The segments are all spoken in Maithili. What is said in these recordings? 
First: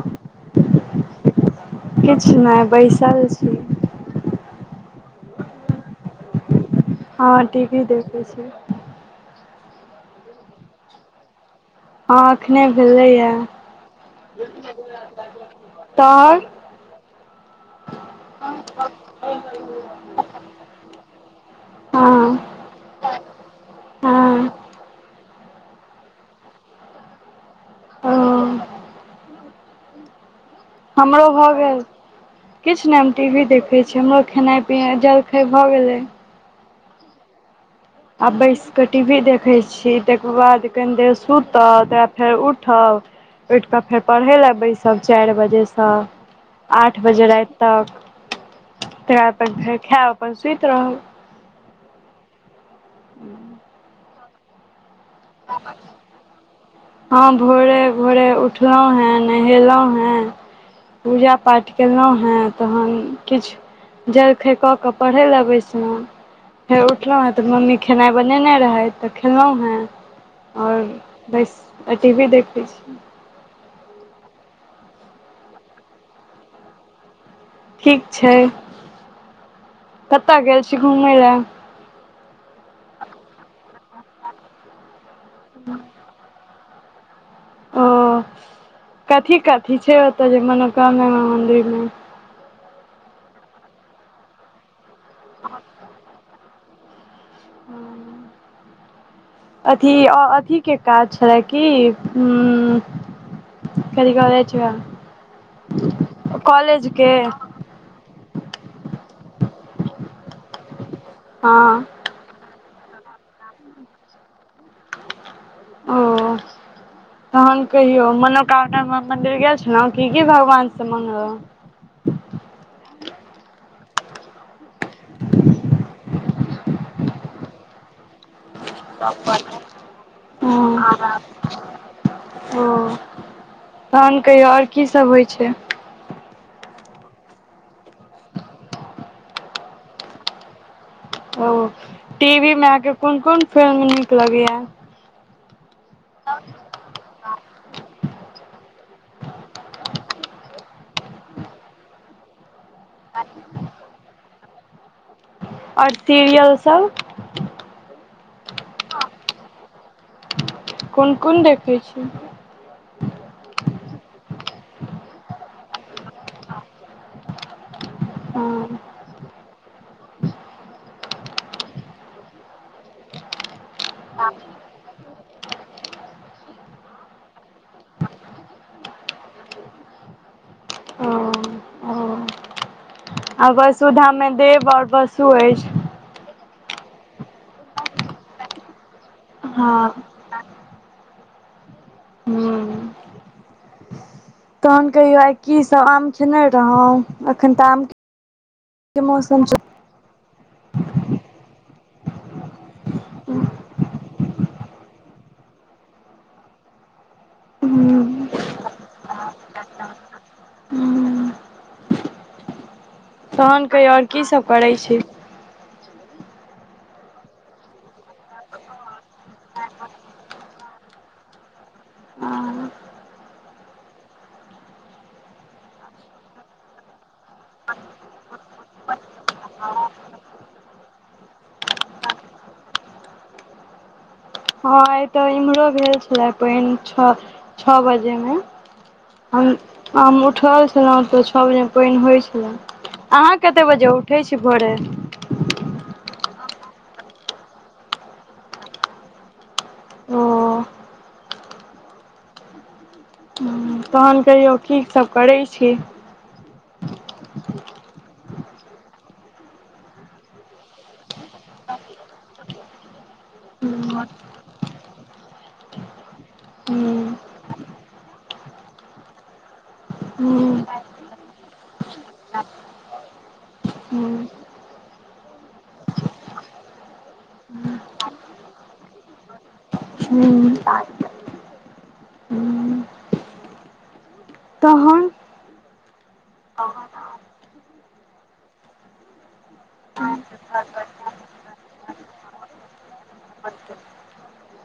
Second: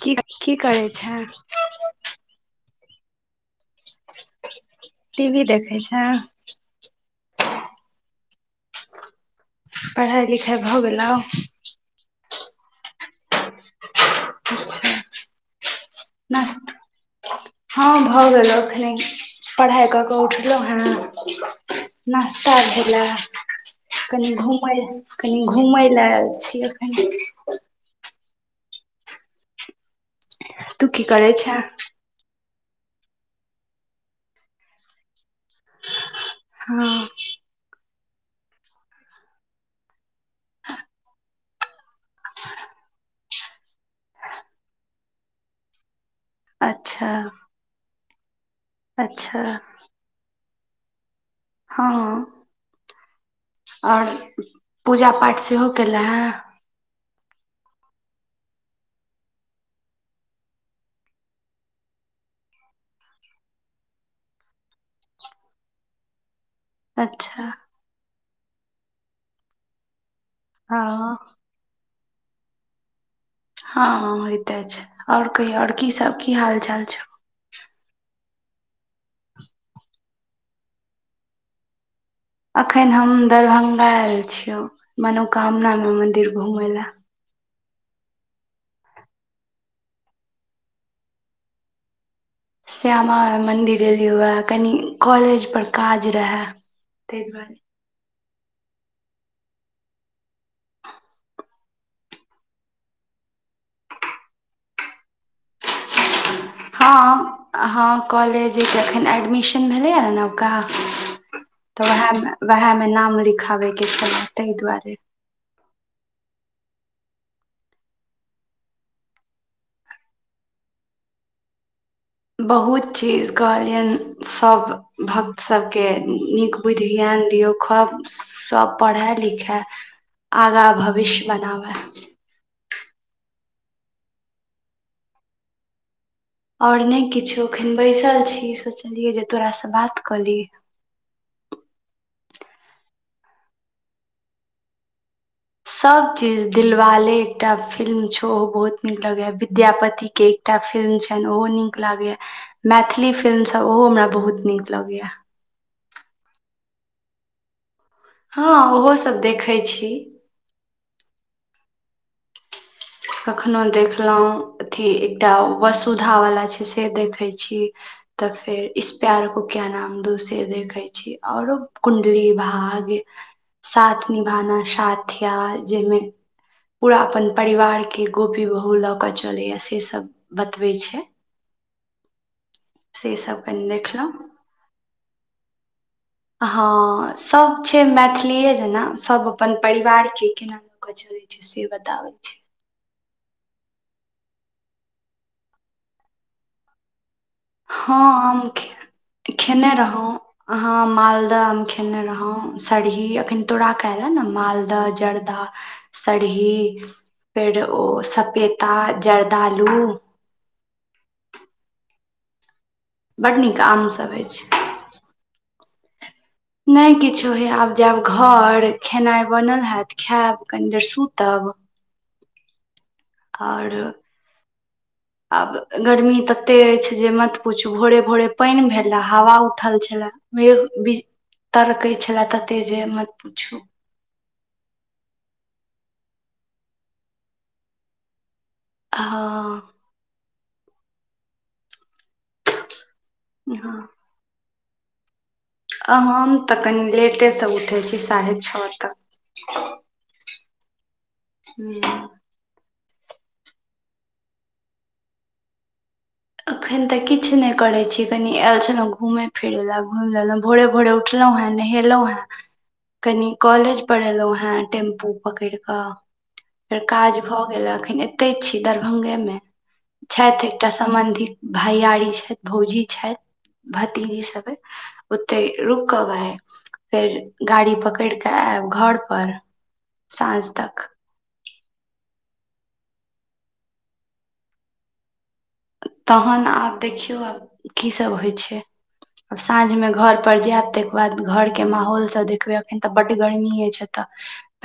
की की करै छै चल छी टी वी देखै छै हँ टी वी देखै छी पढ़ाइ लिखाई भऽ गेलौ हँ एखने भेलै यै अच्छा तोहर नाश्ता हँ भऽ गेलौ एखने पढ़ाइ कऽ कऽ उठलहु हेँ नास्ता हँ भेलय कनि हँ घूमय कनि घूमय लए आयल छियैखनि ओ तू की हमरो करै भऽ छेँ गेल किछु नहि हम टी वी देखै छियै हमरो खेनाइ पिनाइ जलखय भऽ गेलै हँ आ बैस कऽ टी वी देखैत छी तकर बाद कनि देर सुतब तकर बाद फेर उठब उठि कऽ फेर पढ़य लए बैसब चार बजेसँ आठ अच्छा बजे राति तक तकर बाद अच्छा अपन फेर खायब अपन सुति रहब हँ आओर पूजा पाठ सेहो कयलै हन हँ भोरे भोरे उठलहुँ हेँ नहेलहुँ हेँ पूजा पाठ कयलहुँ हेँ तहन किछ जलखैय कऽ कऽ पढ़य ले बैसलो फेर उठलहुँ हेँ अच्छा तऽ मम्मी खेनाइ बनेने रहै तऽ खेलहुँ हेँ ओर हँ बस टी वी देखय छी हँ होइते छै ओर कहियौ ओर की सब की हाल चाल छौ ठीक छै कतय गेल छी घूमय लए अखन हम दरभंगा आयल छियौ मनोकामना मे मंदिर घुमै ल ओ कथी कथी छै ओतऽ जे मनोकामना मन्दिरमे श्यामा माइ मंन्दिर एलियै वह कनि कॉलेज पर काज रहै त दु बल अथी अथीे के काज छलए कि ह कथि कहला छ का हँ हँ कॉलेज अ त एखन एडमिशन भेलैए ने नवका तऽ हँ उएहमे उएहमे नाम लिखाबैके छलए तहि दुआरे ओ तहन कहियौ मनोकामना मे मन्दिर गेल छलहुँ की की भगवान से मङ्गलहुँ ह बहुत चीज कहलियन सभ भक्त सभके नीक बुद्धियनि ध दियऔ खब सब पढ़ए लिखए आगा भविष्य बनाबए ओ तहन कहियौ ओर की सब होइ छै ओर नहि किछो एखन बैसल छी सोचलियै जे तोरासँ बात कऽ लीह ओ टीवी मे आहके कोन कोन फिल्म नीक लगैया सब चीज दिलवाले एकटा फिल्म छो ओ बहुत नीक लगेए या विद्यापति के एकटा फिल्म छनि ओहो नीक लागैया मैथिली फिल्म सब ओहो हमरा बहुत नीक लगैया आओर सीरियलसभ हँ ओहो सब देखै छी कोन कोन देखै छी कखनोहु देखलहुँ अथी एकटा वसुधावला छै से देखै छी तऽ ओ फेर इस प्यार को क्या नाम दू से देखै छी आओरो कुण्डली भाग साथ निभाना साथ या जाहिमे पूरा अपन परिवारके गोपी बहु लऽ कऽ चलैय से सब बतबै छै ओ से सब आ कनि वसुधामे देखलहुँ देव आओर पसु अछि ह सब छै मैथिलीे जेना सब अपन हँ परिवार के केना लो के चलय छै [unintelligible] हू तहन कहियौ आय की सब आम खेने रहौ हँ हम खे मौसम छै खेने रहौ अह मालदह आम खेने रहौ सरही अखन तोरा कहले ने मालदह जर्दाह सरही फेर ओ हूँ सपेता जर्दालू हूँ बड नीक तखन कह आम आओर सब कीसभ अछि करै छी नहि किछो हय आब जायब घर खेनाइ बनल हैत खैब कनि देर सुतब हँ आओर [inaudible] आब गर्मी तते अछि जे मत पुछू भोरे भोरे पानि भेल हे हवा उठल छलए मेघ बिज तरकै छल कऽते जे मत पूछू आइ तऽ इम्हरो भेल छले पइन छ छौ बजे मे हम हँ आ उठल छलहुँ तऽ छओ बजे पानि होइत छले अहाँ कते बजे उठे छी भोरे हम तऽ कनि लेटेसँ उठै छी साढ़े छओ तक ओ ह्म तहन कहियौ कीसभ करय छी अखन ते किछ ने करे छी कनी आएल छलहु घूमे फिरे ला घुम ल भोरे भोरे उठलो हे ह नहेलहुं हैं कनि कॉलेज पढ़ेलहुं हैं टेम्पू पकड़ कऽ फेर काज भऽ गेल एखन एते छी दरभंगे मे छथि एकटा सम्बन्धित भैयारी छथि भौजी छथि भतीजी सभ ओते रुकव आय फेर गाड़ी पकड़ि कऽ आयब घर पर साँझ ह आ तक तहन तहन आब देखियौ आब कीसभ होइ छै आब साँझमे घर पर जायब ताके बाद घरके माहौल सब देखबै अखन तऽ बड गर्मी अछि एतऽ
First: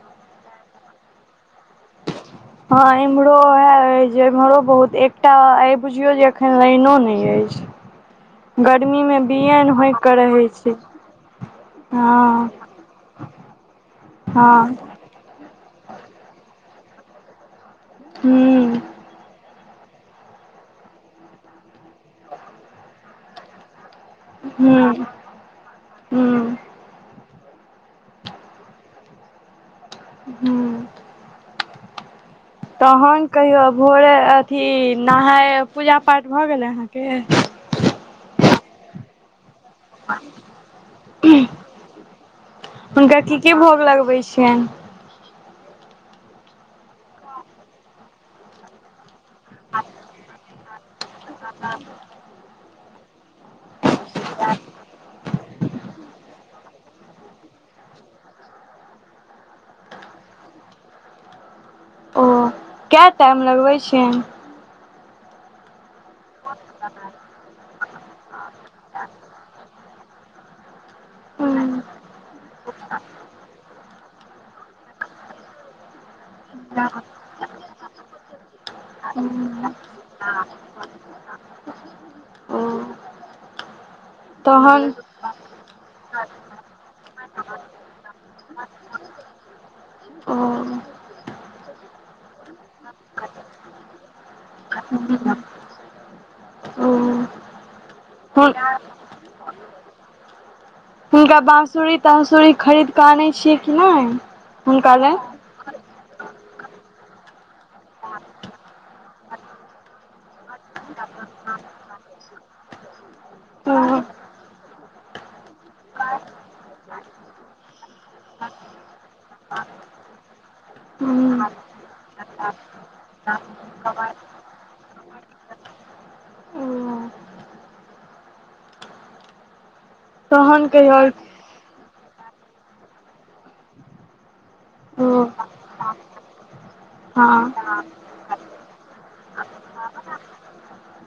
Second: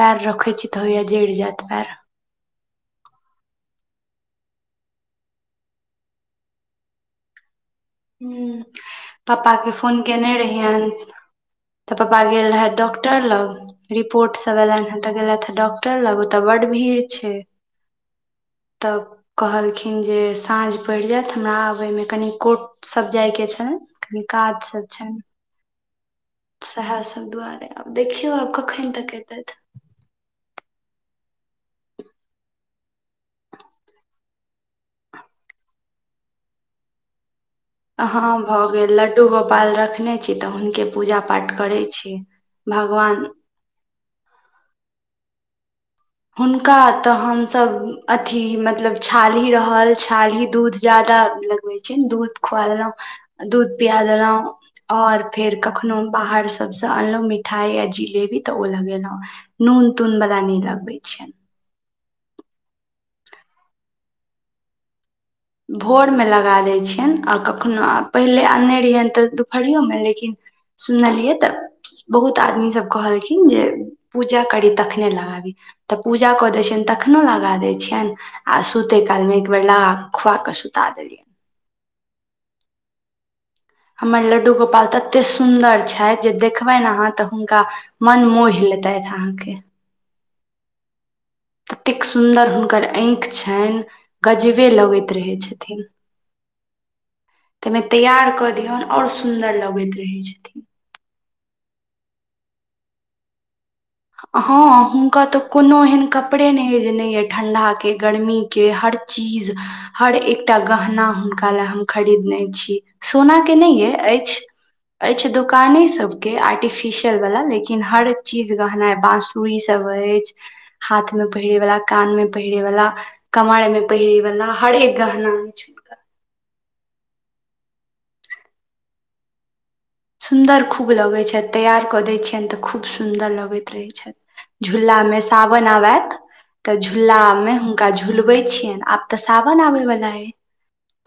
पैर रखै छित होइए जेड़ जात पैर हँ एम्हरो उएह अछि जे इम्हरो बहुत एकटा आइ बुझियौ जे एखन लाइनो नहि अछि ह गर्मी मे बियैन पापाके होइक फोन के केने रहै छी रहियन तऽ पापा गेल हँ रहय डॉक्टर लग रिपोर्ट सब हँ एलनि हेँ तऽ गेलथि डॉक्टर लग ओ तऽ बड्ड भीड़ छै हू त कहलखिन जे साँझ पड़ि जायत हमरा आबयमे कनि कोट सब जायके छै कनि काज सब हूँ छैन हूँ सेहा सब दुआरे आब देखियौ आब कखन तक अतय हूँ तहन कहियौ भोरे अथी नहाय पूजा पाठ भऽ गेलै अहाँके हाँ भऽ गेल लड्डू गोपाल रखने छी तऽ हुनके पूजा पाठ करैत छी हुनका भगवान कि-की भोग लगबै छियनि हुनका तऽ हमसभ अथी मतलब छालही रहल छालही दूध जा लगबै छै दूध खुआ देलहुं दूध पिया देलहुं और फेर कखनो बाहर सबसं अनलहु मिठाई या जिलेबी तऽ ओ लगेलहुं तुन-तून बला न लगबै छियै किया टाइम लगबै छियनि भोरमे लगा दैत छियनि आ कखनो आ पहिले आनने रहियनि तऽ दुपहरियोमे लेकिन सुनलियै तऽ बहुत आदमी सब कहलखिन जे पूजा करी तखने लगाबी तऽ पूजा कऽ दै छियनि तखनो लगा दै छियनि आ सुते काल मे एक बेर लागाके खुआ कऽ सुता देलियनि ओ हमर लड्डु गोपाल तहन तते सु सुन्दर छथि जे देखबनि अहाँ तऽ हुनका मन मोहि लेतहिन अहाँके ओ ततेक सुन्दर हुनकर आँखि छनि गजबे लगैत रहैत छथिन ओ ताहिमे तैयार कऽ हुन दिऔन आओर सुन्दर लगैत रहय छथिन हुनका बाँंसुरी ताँंसुरी खरीदके आनै छी हँ हुनका तऽ कोनो एहन क कपड़े नहि ये जे नहि ये ठंडा के गर्मी के हर चीज हर एकटा गहना हुनका लए हम खरीदने छी सोना के नहि ओ अछि अछि दुकाने सबके आर्टिफिशियल वाला लेकिन हर चीज गहना बासुरी सब अछि हाथ में हूँ पहिरे वला कान में पहिरे वाला कमर मे पहिरै वाला हरेक गहना ओ सुन्दर तहन खूब कहियौ लगैत छै तैयार कऽ दैत छियनि तऽ खूब सुन्दर लगैत रहै छ झूला मे ओ सावन आबैत तऽ झूलामे हँ हुनका झुलबै छियनि आब तऽ सावन आबै वला अछि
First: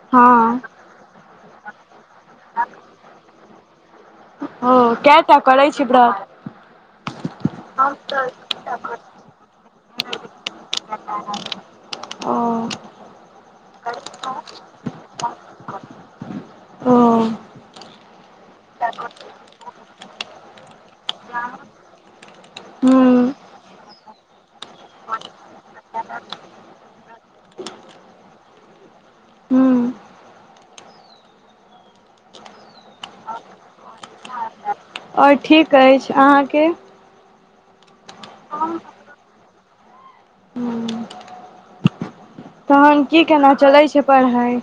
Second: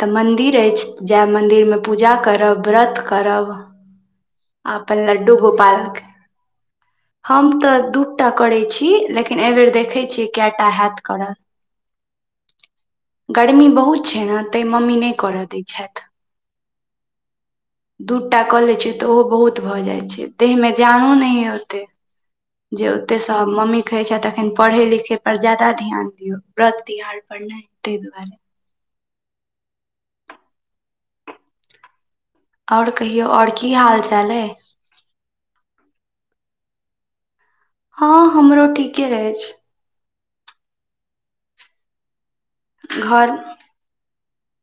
तऽ हँ मन्दिर अछि जायब मन्दिरमे पूजा करब व्रत करब ओ अपन लड्डू कैटा करै छी गोपालक व्रत हम तऽ दू टा करैत छी लेकिन एहिबेर देखैत छियै कएटा हैत करल हं हं गर्मी बहुत छै ने ताहि मम्मी नहि करय दैत छथि ओ दू टा कऽ लैत छियै तऽ ओहो बहुत भऽ जाइत छै देहमे जानो नहि यै ओतेक जे हुँ ओतेसँ मम्मी कहैत छथि तखन पढ़य लिखै पर ज्यादा ध्यान दियौ व्रत तिहार पर तै दुआरे हुँ आओर कहियौ आओर की हाल चाल अइ आओर ठीक अछि अहाँके हँ हमरो ठीके अछि तहन की घर केना चलै छै पढ़ाई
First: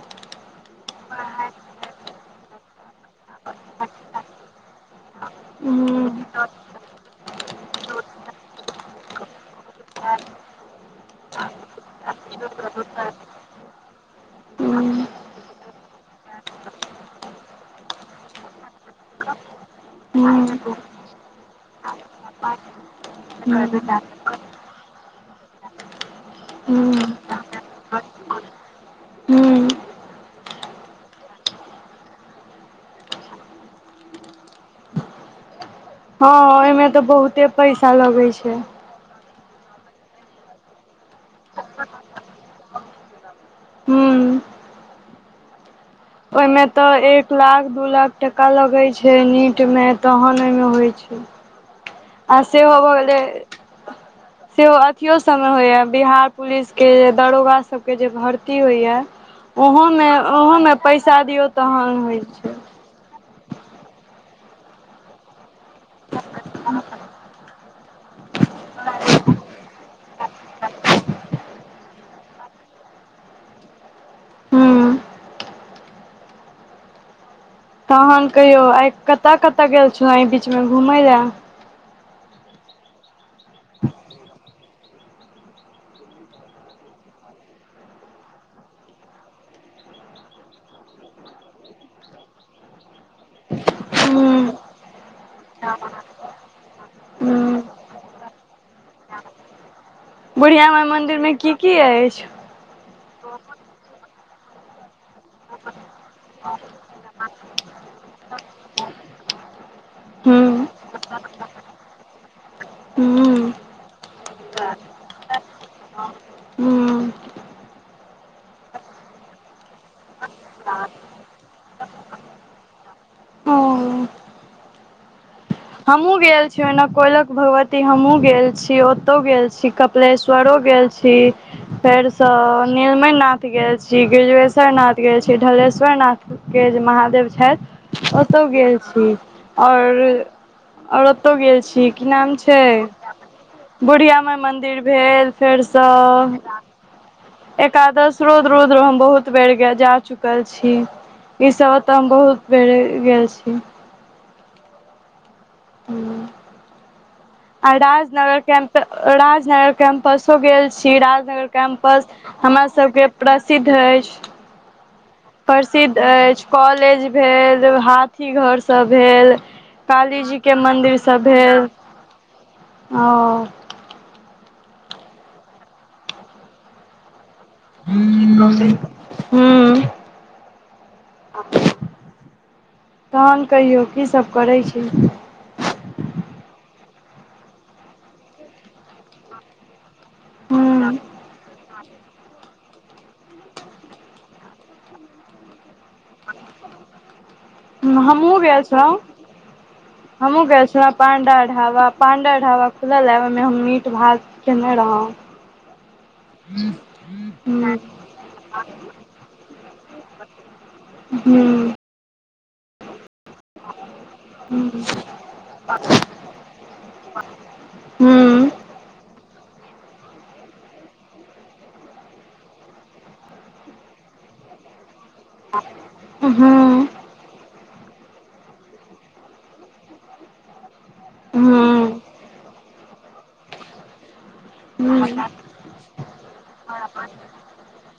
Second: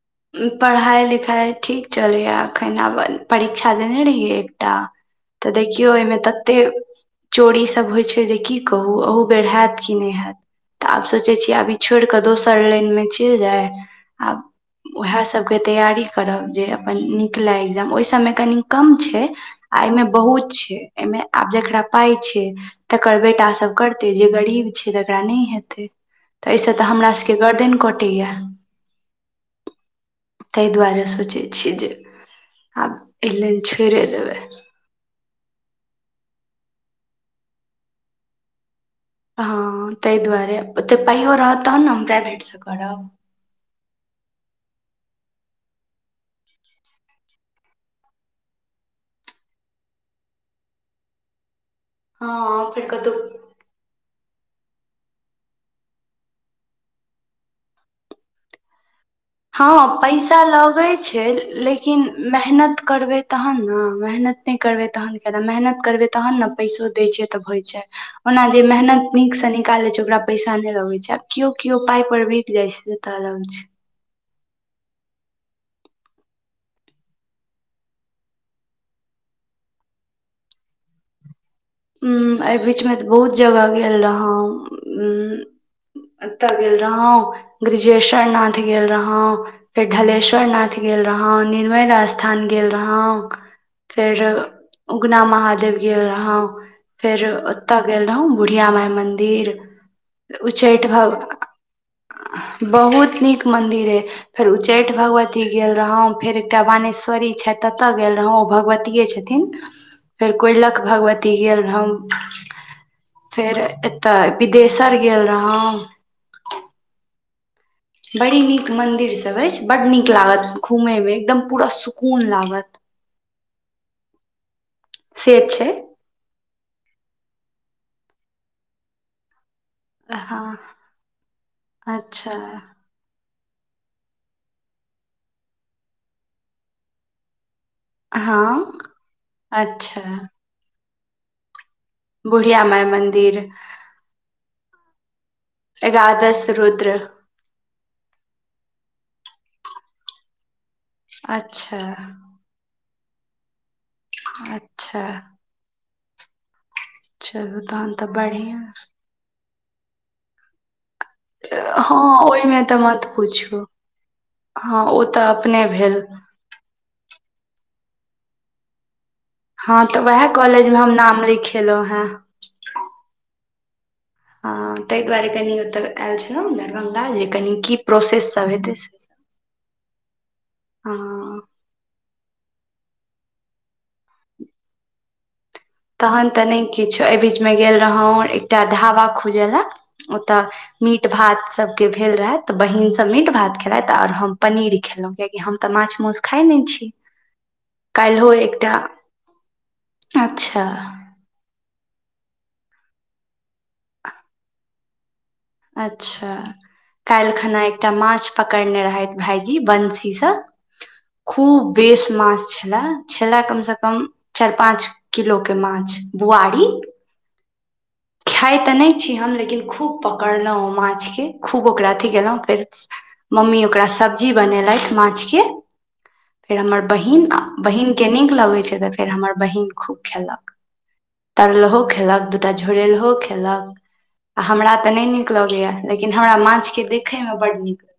पढ़ाइ लिखाइ ठीक चलैए एखन आब परीक्षा देने रहियै एकटा तऽ हुँ देखियौ एहिमे ततेक चोरीसभ होइ छै जे की कहू अहू बेर हैत कि नहि हैत तऽ आब सोचै छियै आब ई छोड़ि कऽ दोसर लाइनमे चलि जाय आब हुँ हुँ उएह सभके तैयारी करब जे अपन निकलय एग्जाम ओहिसभमे कनी कम छै एहिमे बहुत छै हुँ एहिमे आब जेकरा पाय छै तकर बेटा सब करतै जे गरीब छै तकरा नहि हेतै तऽ एहिसँ तऽ हमरा सभके गर्दन कटैया हू तए दुआरे सोचै छिय जे आब एल्ल छोड़ि देबै हँ ओहिमे तऽ बहुते पैसा लगै छैय हँ ताहि दुआरे ओते पाइयो रहत तहन न हम प्राइवेट सँ करब हूँ ओहिमे तऽ एक लाख दू लाख टका लगैत छै नीटमे तहन ओहिमे होइ छै आ हँ सेहो फेर भऽ कतहु गेलै सेहो अथियो सब आबै या बिहार पुलिस के दारोगा सब के जे भर्ती होइया हँ पैसा लगैत छै दियौ तहन लेकिन होइ छै मेहनत करबै तहन न मेहनत नहि करबै तहन कना मेहनत करबै तहन न पैसो दै छै तऽ होइ छै ओना जे मेहनत नीक से निकालै छै ओकरा पैसा नहि लगे छै आब केओ केओ पााय पर बिक जाइ छै पच हूँ तन कहियौ आइ कतय कतय गेल छल एहि बीचमे घुमय लए हुँ एहि बीचमे तऽ बहुत जगह गेल रहौ उ एतय गेल रहौं ब्रिजेश्वर नाथ गेल रहौं फेर ढलेश्वर नाथ गेल गेल रहौ निरमैन स्थान गेल रहौ फेर हूँ उगना महादेव गेल रहौ फेर हूँ ओतय गेल रहौ बुढ़िया मााय मन्दिर बुढ़िया माइ उच्चैठ भव मन्दिरमे की की अछि बहुत नीक मंदिर एय फेर उच्चैठ भगवती गेल रहौं फेर एकटा बानेश्वरी छै ततए हां भगवतिए छथिन फेर हूँ कोयलक भगवती गेल रहौ हूँ फेर एतऽ विदेशर गेल रहौ हूँ बड़ी नीक मन्दिर सभ अछि बड नीक लागत घूमैए में एकदम पूरा सुकून लागत ह [inaudible] से छै हमहूँ गेल छी ओनऽ कोयलक भगवती हमहूँ गेल छी ओतौ गेल छी कपिलेश्वरो हँ गेल छी फेरसँ अच्छा नीरमैय नाथ गेल छी ग्रिजेश्वर नाथ गेल छी ढलेश्वर नथके जे महादेव छैथ ओतौ गेल हँ छी आओर अच्छा और ओतौ गेल छी की नाम बुढ़िया छैय माय मन्दिर बुढ़िया माय मंदिर भेल फेरसँ एकादश रुद्र एकादश रौद रौद हम बहुत बेर जा चुकल छी अच्छा ईसौत तऽ हम बहुत बड़े गेल छी अच्छा चलू आ तहन तऽ राजनगर कैम्प बढ़िया राजनगर कैम्पसो गेल श्री राजनगर कैम्पस हँ ओहिमे हमरा तऽ सबके मत पूछू प्रसिद्ध अछि हँ ओ तऽ अपने प्रसिद्ध भेल अछि कॉलेज भेल हाथी घर सब भेल हँ तऽ काली वएह जी के कॉलेज मे हम मंदिर सब नाम भेल लिखेलहुं हें ओ अ ताहि दुआरे कनि ओतय आयल छलौ दरभंगा जे कनि की प्रोसेस सब हेतै हूँ ह तहन कहियौ कीसभ करै छी तहन तऽ नहि किछु एहि बीचमे गेल रहौ एकटा ढाबा खुजव लए ओतऽ हूँ मीट भात सबके भेल रहै बहीनसभ मीट भात खेलथि आओर हम पनीर खेलौ कियाकि हम तऽ माछ मौस खाए नैय छी काल्हिहो हमहुँ गेल एकटा छ हमहुँ अच्छा गेल छ पांडा ढाबा पांडा ढाबा खुलल हे ओहिमे हम मीट भात खेने रहौ अच्छा काल्हि खना हूँ एकटा माछ पकड़ने रहैथ भाायजी बंसीसँ खूब हूँ बेस माछ छले छले कम से कम चारि पाँच किलो के माछ बुआरी खाय तऽ नैय छी हम लेकिन खूब पकड़लौ ओ माछ के खूब ओकरा अथि केलौं फेर मम्मी ओकरा सब्जी बनेलथि माछ के हूँ फेर हूँ हमर बहिन बहिन के नीक लगै छै तऽ फेर हमर बहिन खूब खेलक तरलहो हूँ खेलक दुटा फेर इहो खेलक आ हमरा तऽ नहि हूँ नीक लगैए लेकिन हमरा माछके देखैमे बड्ड नीक लगैए